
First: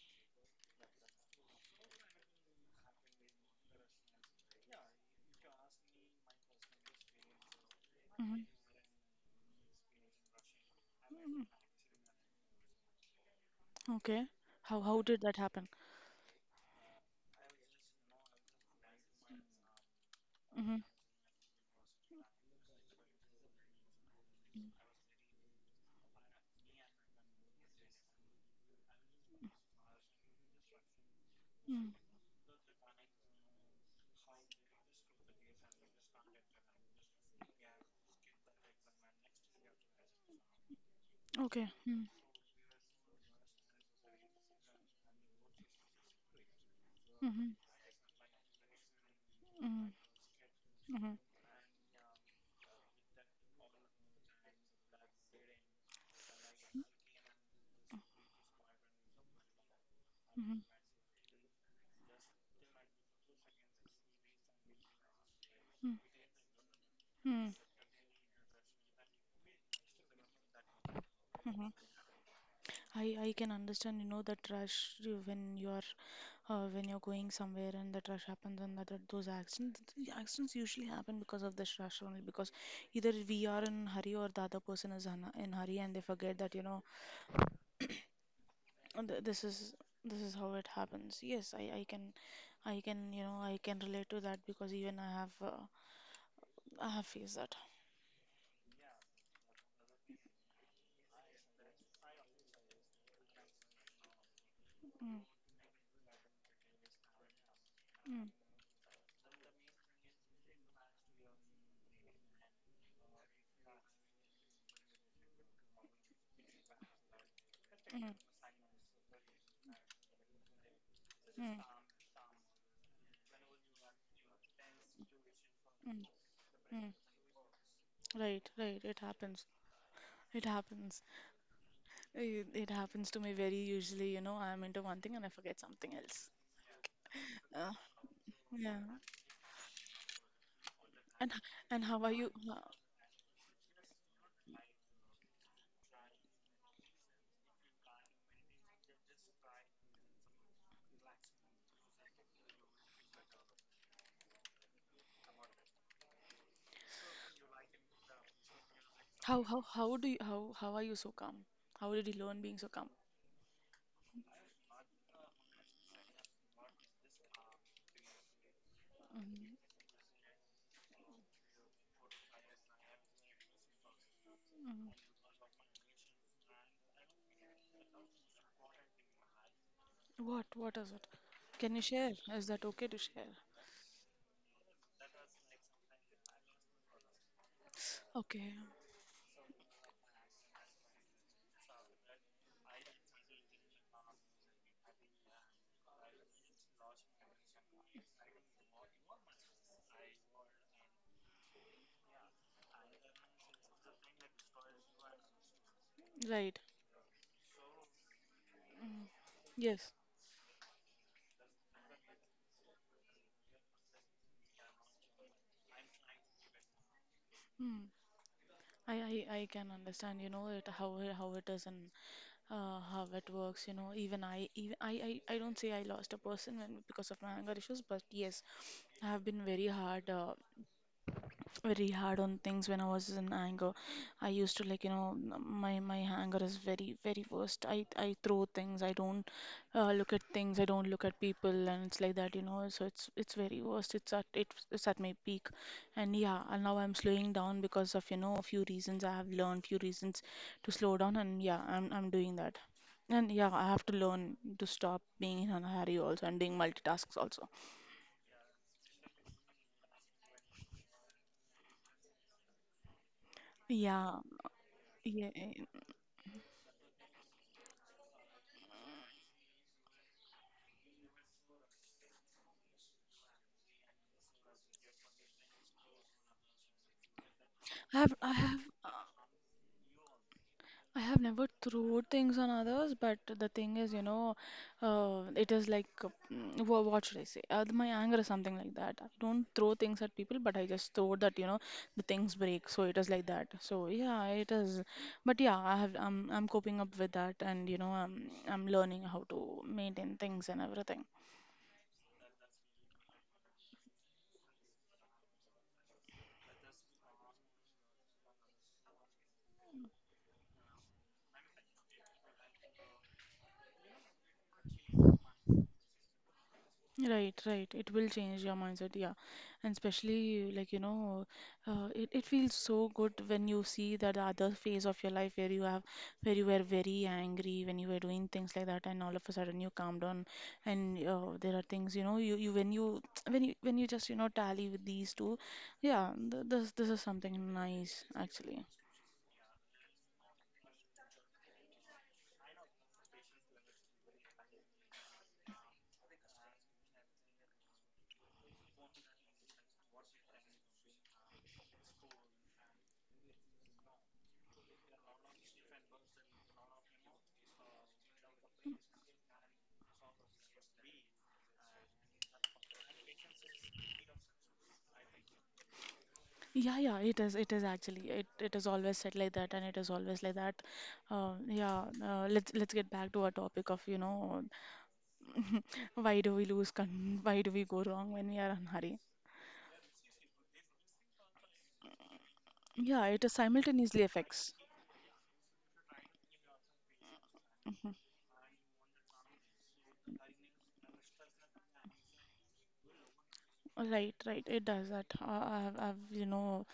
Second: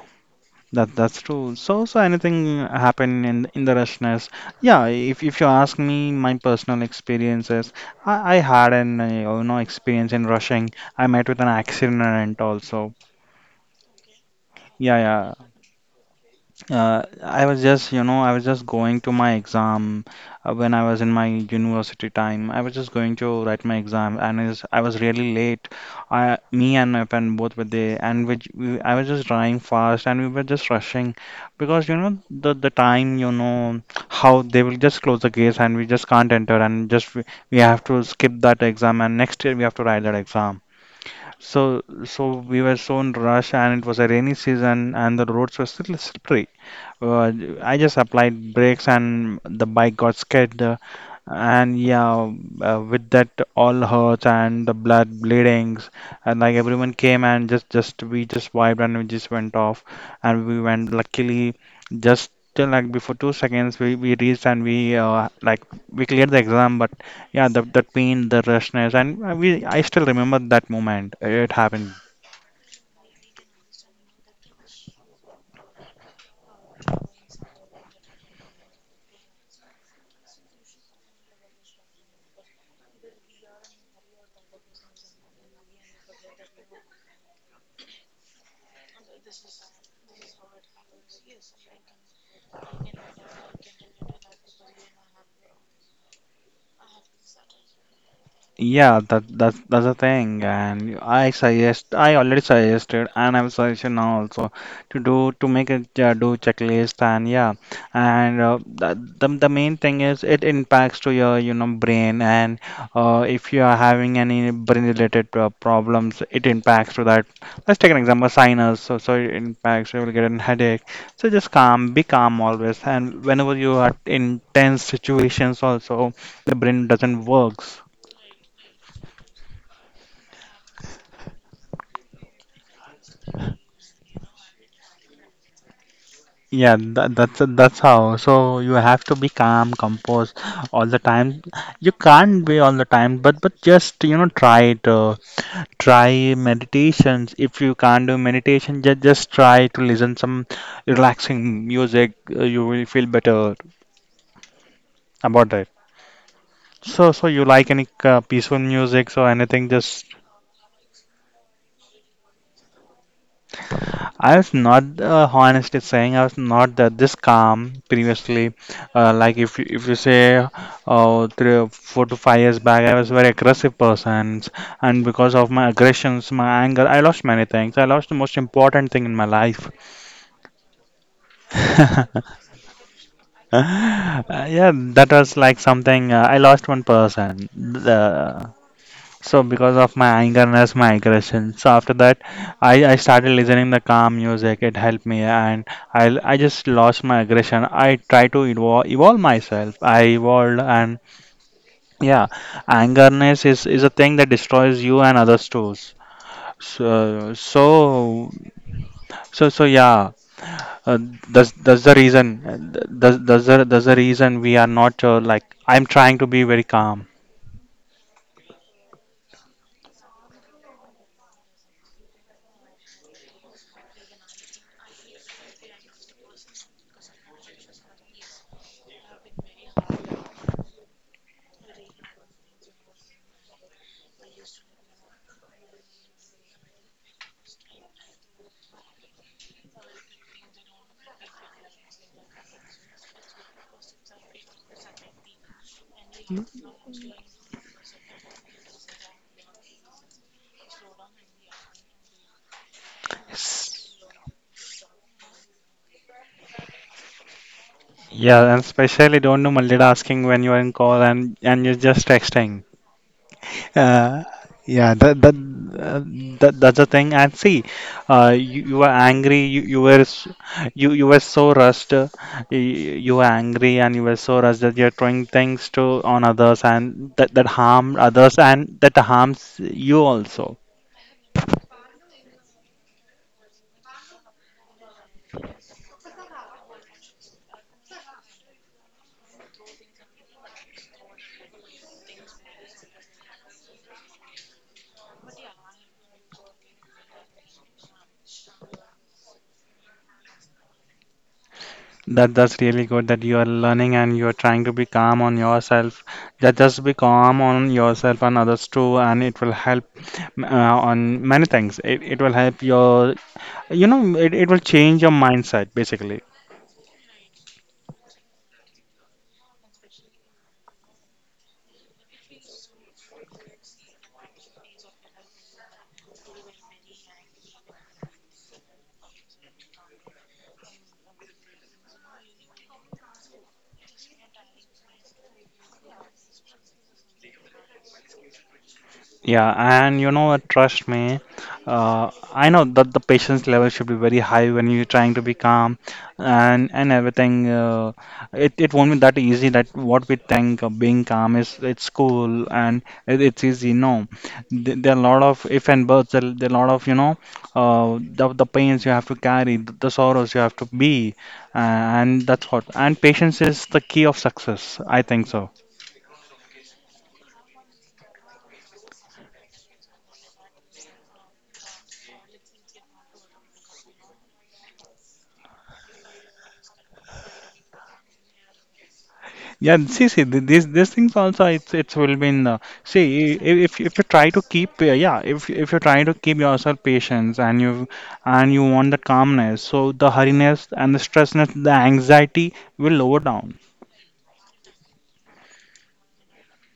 [SPEAKER 1] that's true. So so anything happen in the rushness? Yeah, if you ask me, my personal experiences, I
[SPEAKER 2] Hmm.
[SPEAKER 1] had an you know, experience in rushing. I met with an accident also.
[SPEAKER 2] Okay.
[SPEAKER 1] Yeah,
[SPEAKER 2] How did
[SPEAKER 1] yeah.
[SPEAKER 2] that happen?
[SPEAKER 1] I was just, you know, I was just going to my exam when
[SPEAKER 2] Mm-hmm.
[SPEAKER 1] I was in my university time. I was just going to write my exam, and is I was really late. I, me and my friend both were there, and which we, I was just driving fast, and we were just rushing because
[SPEAKER 2] Mm.
[SPEAKER 1] you know, the time, you know, how they will just close the gates, and we just can't enter, and just we have to skip that exam, and next year we have to write that exam.
[SPEAKER 2] Okay.
[SPEAKER 1] So,
[SPEAKER 2] Mm-hmm.
[SPEAKER 1] so we were so in rush, and it was a rainy season, and the roads were still slippery. Uh,
[SPEAKER 2] Mm-hmm.
[SPEAKER 1] I just applied brakes and the
[SPEAKER 2] Mm-hmm.
[SPEAKER 1] bike got skidded,
[SPEAKER 2] Mm-hmm.
[SPEAKER 1] and yeah, with that all hurts and the blood bleedings, and like everyone came and just we just wiped and we just went off, and
[SPEAKER 2] Mm-hmm.
[SPEAKER 1] we went luckily just till, like before 2 seconds we reached and we like we cleared the exam, but yeah, the that pain, the rushness, and we I still remember that moment. It
[SPEAKER 2] Mm-hmm.
[SPEAKER 1] happened.
[SPEAKER 2] I can understand, you know, that rush. When you're going somewhere and that rush happens, and that those accidents the accidents usually happen because of this rush only, because either we are in hurry or the other person is a- in hurry and they forget that you know. Uh, th- this is this is how it happens. Yes, I can, you know, I can relate to that because even I have, I have faced that.
[SPEAKER 1] Yeah, that's that's the thing, and I suggest, I already suggested, and I'm suggesting now also,
[SPEAKER 2] Mm.
[SPEAKER 1] to
[SPEAKER 2] Mm.
[SPEAKER 1] do to make a, do checklist, and yeah,
[SPEAKER 2] Mm.
[SPEAKER 1] and the, the main thing is it impacts to your, you know, brain, and if you are having any brain related problems, it impacts to that. Let's take an example, sinus. So so it impacts. You will get a headache. So just calm, be calm always, and whenever you are in tense situations,
[SPEAKER 2] Mm.
[SPEAKER 1] also the
[SPEAKER 2] Mm.
[SPEAKER 1] brain
[SPEAKER 2] Mm.
[SPEAKER 1] doesn't works.
[SPEAKER 2] Right, right. It happens. It happens. It happens to me very usually, you know, I'm into one thing and I forget something else.
[SPEAKER 1] Yeah, that's
[SPEAKER 2] Uh,
[SPEAKER 1] that's how. So you
[SPEAKER 2] yeah.
[SPEAKER 1] have to be calm, composed all the
[SPEAKER 2] And
[SPEAKER 1] time.
[SPEAKER 2] and
[SPEAKER 1] You
[SPEAKER 2] how are you?
[SPEAKER 1] can't be all the time, but just you know, try it. Try meditations. If you can't do meditation, just try to listen some relaxing music. You will feel better about that. So so you like any peaceful music or anything? Just…
[SPEAKER 2] How are you so calm? How did you learn being so calm?
[SPEAKER 1] I was not honestly saying, I was not that this calm previously. Like
[SPEAKER 2] Mm,
[SPEAKER 1] if you say three, 4 to 5 years back, I was a very aggressive person,
[SPEAKER 2] mm.
[SPEAKER 1] and because of my aggressions, my anger, I lost many things. I lost the most important thing in my life.
[SPEAKER 2] What is it? Can you share? Is that okay to share?
[SPEAKER 1] Uh, yeah, that was like something I lost one person.
[SPEAKER 2] Okay.
[SPEAKER 1] The So because of my angerness, my aggression. So after that, I started listening the calm music. It helped me, and I just lost my aggression. I try to evolve, evolve myself. I evolved, and yeah, angerness is a thing that destroys you and others too.
[SPEAKER 2] Right.
[SPEAKER 1] So so so
[SPEAKER 2] Yes.
[SPEAKER 1] yeah. Uh, that's the reason. That's the reason we are not like, I'm trying to be very calm.
[SPEAKER 2] Hmm. I can understand, you know, it how how it is in how it works. You know, even I, I don't say I lost a person when, because of my anger issues, but yes, I have been very hard. Very hard on things when I was in anger. I used to like you know my my anger is very very worst. I throw things. I don't look at things. I don't look at people, and it's like that you know. So it's very worst. It's at it's at my peak, and yeah. And now I'm slowing down because of you know a few reasons. I have learned few reasons to slow down, and yeah, I'm doing that. And yeah, I have to learn to stop being in a hurry also and doing multitasks also.
[SPEAKER 1] Yeah, and especially don't do multitasking when you're in call and you're just texting.
[SPEAKER 2] Yeah,
[SPEAKER 1] Uh, yeah,
[SPEAKER 2] yeah.
[SPEAKER 1] that that's the thing. And see, you, you were angry. You you were so rushed. You, you were angry and you were so rushed that you're throwing things to on others, and that that harm
[SPEAKER 2] I have I
[SPEAKER 1] others,
[SPEAKER 2] have
[SPEAKER 1] and that harms you also.
[SPEAKER 2] I have never thrown things on others, but the thing is, you know, it is like, what should I say? My anger is something like that. I don't throw things at people, but I just throw that, you know, the things break. So it is like that. So yeah, it is. But yeah, I'm coping up with that, and you know, I'm learning how to maintain things and everything.
[SPEAKER 1] That that's really good that you are learning and you are trying to be calm on yourself. That just be calm on yourself and others too, and it will help uh, on many things. It will help your, you know, it will change your mindset basically.
[SPEAKER 2] Right, right. It will change your mindset, yeah. And especially like, you know, it feels so good when you see that the other phase of your life where you have where you were very angry, when you were doing things like that, and all of a sudden you calm down, and there are things, you know, you when you when you just, you know, tally with these two, yeah, th this this is something nice actually.
[SPEAKER 1] Yeah, and you know what, trust me, I know that the patience level should be very high when you're trying to be calm and everything. It it won't be that easy, that what we think of being calm is it's cool and it's easy. No, there are a lot of if and buts. There are a lot of, you know, the pains you have to carry, the sorrows you have to be, and that's what. And patience is the key of success, I think so.
[SPEAKER 2] Yeah, yeah, it is. It is actually. It is always said like that, and it is always like that. Yeah. Let's get back to our topic of you know, why do we lose? Why do we go wrong when we are in hurry?
[SPEAKER 1] Yeah, and see, see, these things also, it's will be in see,
[SPEAKER 2] Yeah, it is
[SPEAKER 1] if you
[SPEAKER 2] simultaneously
[SPEAKER 1] try to
[SPEAKER 2] affects.
[SPEAKER 1] keep yeah, if you try to keep yourself patience, and you want that calmness, so the hurriness and the stressness, the anxiety will lower down.
[SPEAKER 2] Right, right. It does that. I've you know,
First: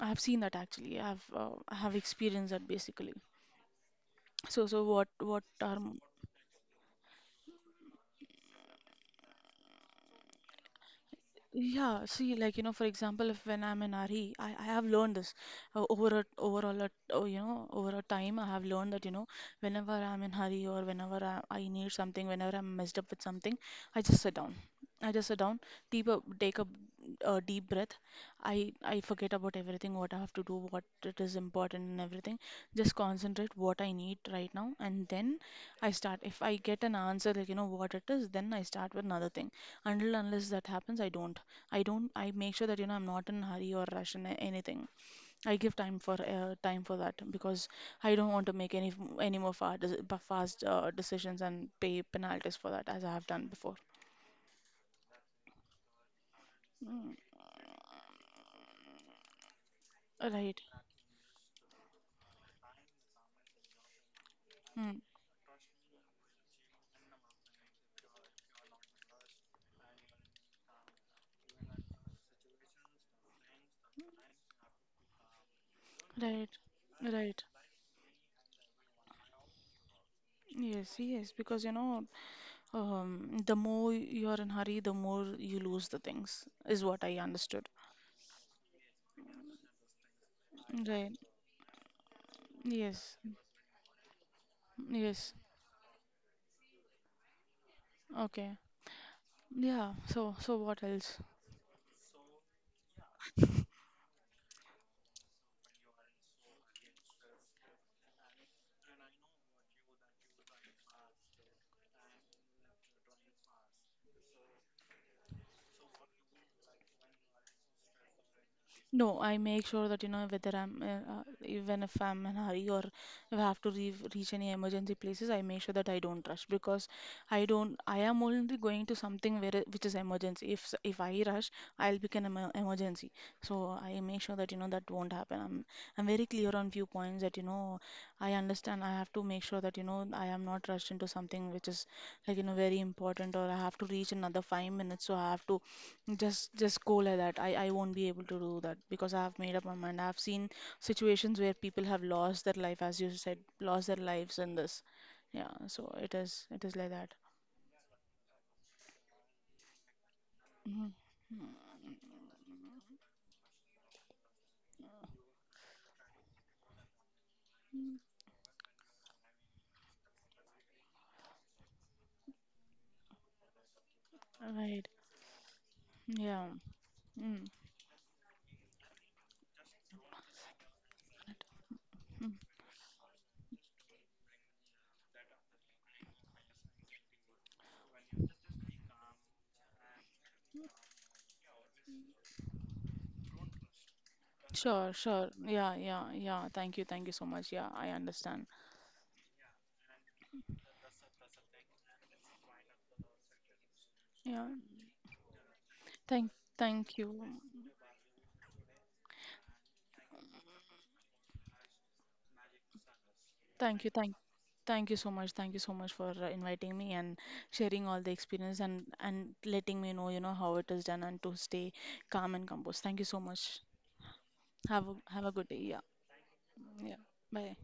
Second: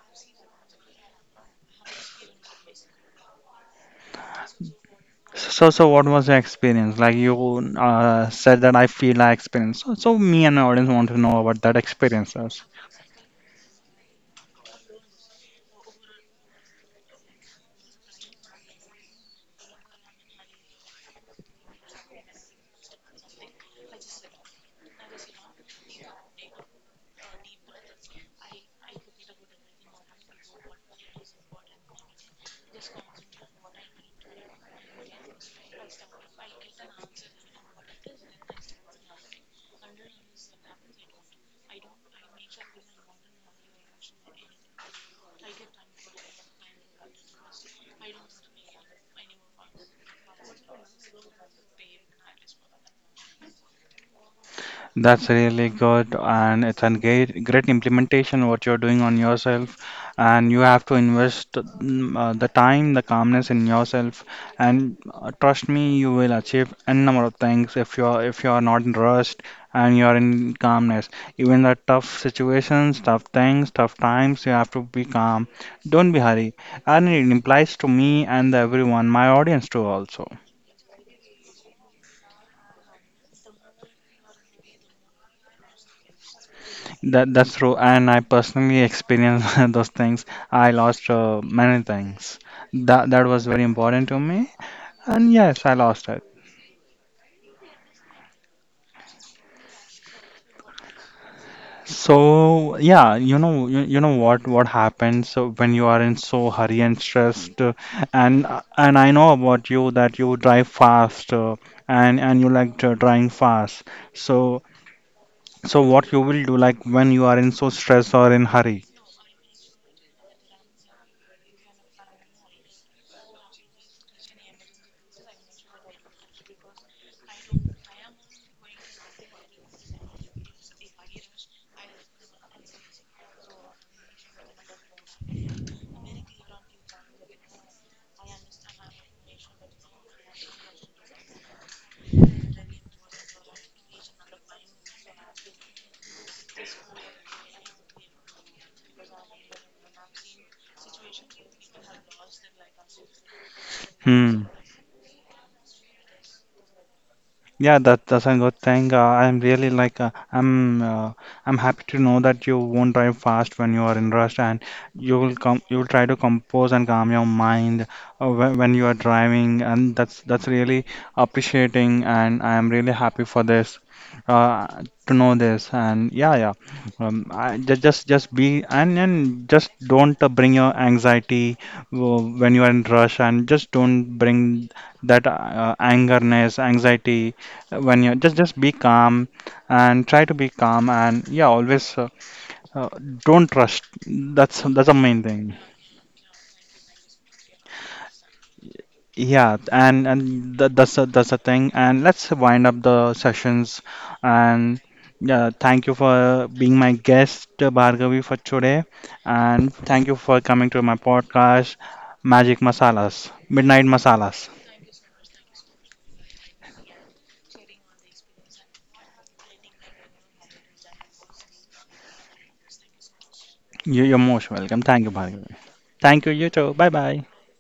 [SPEAKER 2] I've seen that actually. I have experienced that basically. So so what
[SPEAKER 1] So so
[SPEAKER 2] are
[SPEAKER 1] so what was your experience? Like you said that, I feel I experienced. So so me and my audience want to know about that
[SPEAKER 2] Yeah, see, like, you
[SPEAKER 1] experiences.
[SPEAKER 2] know, for example, if when I'm in a hurry, I have learned this, overall, you know, over a time, I have learned that, you know, whenever I'm in hurry or whenever I need something, whenever I'm messed up with something, I just sit down. I just sit down, take a deep breath. I forget about everything, what I have to do, what it is important and everything. Just concentrate what I need right now, and then I start. If I get an answer, like, you know, what it is, then I start with another thing. Until unless that happens, I don't. I don't. I make sure that you know I'm not in a hurry or rush in anything. I give time for that, because I don't want to make any any more fast decisions and pay penalties for that as I have done before.
[SPEAKER 1] That's really good, and it's a
[SPEAKER 2] Mm.
[SPEAKER 1] great, great implementation what you're doing on yourself, and you
[SPEAKER 2] Right.
[SPEAKER 1] have to invest the time, the calmness in yourself, and
[SPEAKER 2] Mm.
[SPEAKER 1] trust me, you will achieve n number of things if you're not in rust and you're in calmness. Even the tough situations, tough things, tough times, you have to be calm. Don't be
[SPEAKER 2] Right.
[SPEAKER 1] hurry, and it
[SPEAKER 2] Right.
[SPEAKER 1] implies to me and everyone, my audience too also.
[SPEAKER 2] Yes, yes, because you know, the more you're in hurry, the more you lose the things, is what I
[SPEAKER 1] That that's
[SPEAKER 2] understood.
[SPEAKER 1] true, and I personally experienced those things. I lost
[SPEAKER 2] Right.
[SPEAKER 1] many things. That
[SPEAKER 2] Yes.
[SPEAKER 1] that was very important to me,
[SPEAKER 2] Yes.
[SPEAKER 1] and yes, I lost it.
[SPEAKER 2] Okay. Yeah, so so what else?
[SPEAKER 1] So yeah, you know, you know what happens when you are in so hurry and stressed, and I know about you, that you drive fast, and you like to driving fast. So so what you will do, like, when you are in so stress or in hurry?
[SPEAKER 2] No, I make sure that you know whether I'm even if I'm in a hurry or if I have to re reach any emergency places, I make sure that I don't rush because I don't I am only going to something which is emergency. If I rush, I'll become an emergency. So I make sure that you know that won't happen. I'm very clear on few points that you know I understand. I have to make sure that, you know, I am not rushed into something which is like, you know, very important or I have to reach another 5 minutes. So I have to just go like that. I won't be able to do that because I have made up my mind. I've seen situations where people have lost their life, as you said, lost their lives
[SPEAKER 1] Hmm.
[SPEAKER 2] in this. Yeah, so it is like that.
[SPEAKER 1] Yeah, that that's a good thing. I'm really like
[SPEAKER 2] Mhm.
[SPEAKER 1] I'm happy to know that you won't drive fast when you are in rush, and you will try to compose and calm your mind when you are driving, and that's really appreciating, and I am really happy for this
[SPEAKER 2] Right.
[SPEAKER 1] to know this, and yeah,
[SPEAKER 2] Yeah.
[SPEAKER 1] yeah,
[SPEAKER 2] Mm.
[SPEAKER 1] I, just be, and just don't bring your anxiety
[SPEAKER 2] Mm.
[SPEAKER 1] when you are in rush, and just don't bring that angerness, anxiety. When you, just be calm, and try to be calm. And yeah, always, uh, don't rush,
[SPEAKER 2] Sure,
[SPEAKER 1] that's the main
[SPEAKER 2] sure.
[SPEAKER 1] thing.
[SPEAKER 2] Yeah, yeah, yeah. Thank you. Thank you so much. Yeah, I understand.
[SPEAKER 1] Yeah, and that, that's a, that's the thing, and let's wind up the sessions.
[SPEAKER 2] Yeah.
[SPEAKER 1] And yeah, thank you for
[SPEAKER 2] Thank
[SPEAKER 1] being
[SPEAKER 2] thank
[SPEAKER 1] my
[SPEAKER 2] you.
[SPEAKER 1] guest, Bhargavi, for today, and thank you for coming to my podcast, Magic Masalas
[SPEAKER 2] Thank
[SPEAKER 1] Midnight
[SPEAKER 2] you,
[SPEAKER 1] Masalas.
[SPEAKER 2] thank you so much, thank you so much for inviting me and sharing all the experience and letting me know, you know, how it is done, and to stay calm and composed. Thank you so much.
[SPEAKER 1] You, you're most welcome.
[SPEAKER 2] Have a
[SPEAKER 1] Thank you,
[SPEAKER 2] good
[SPEAKER 1] Bhargavi.
[SPEAKER 2] day. Yeah,
[SPEAKER 1] Thank you, you too. Bye
[SPEAKER 2] yeah.
[SPEAKER 1] bye.
[SPEAKER 2] Bye.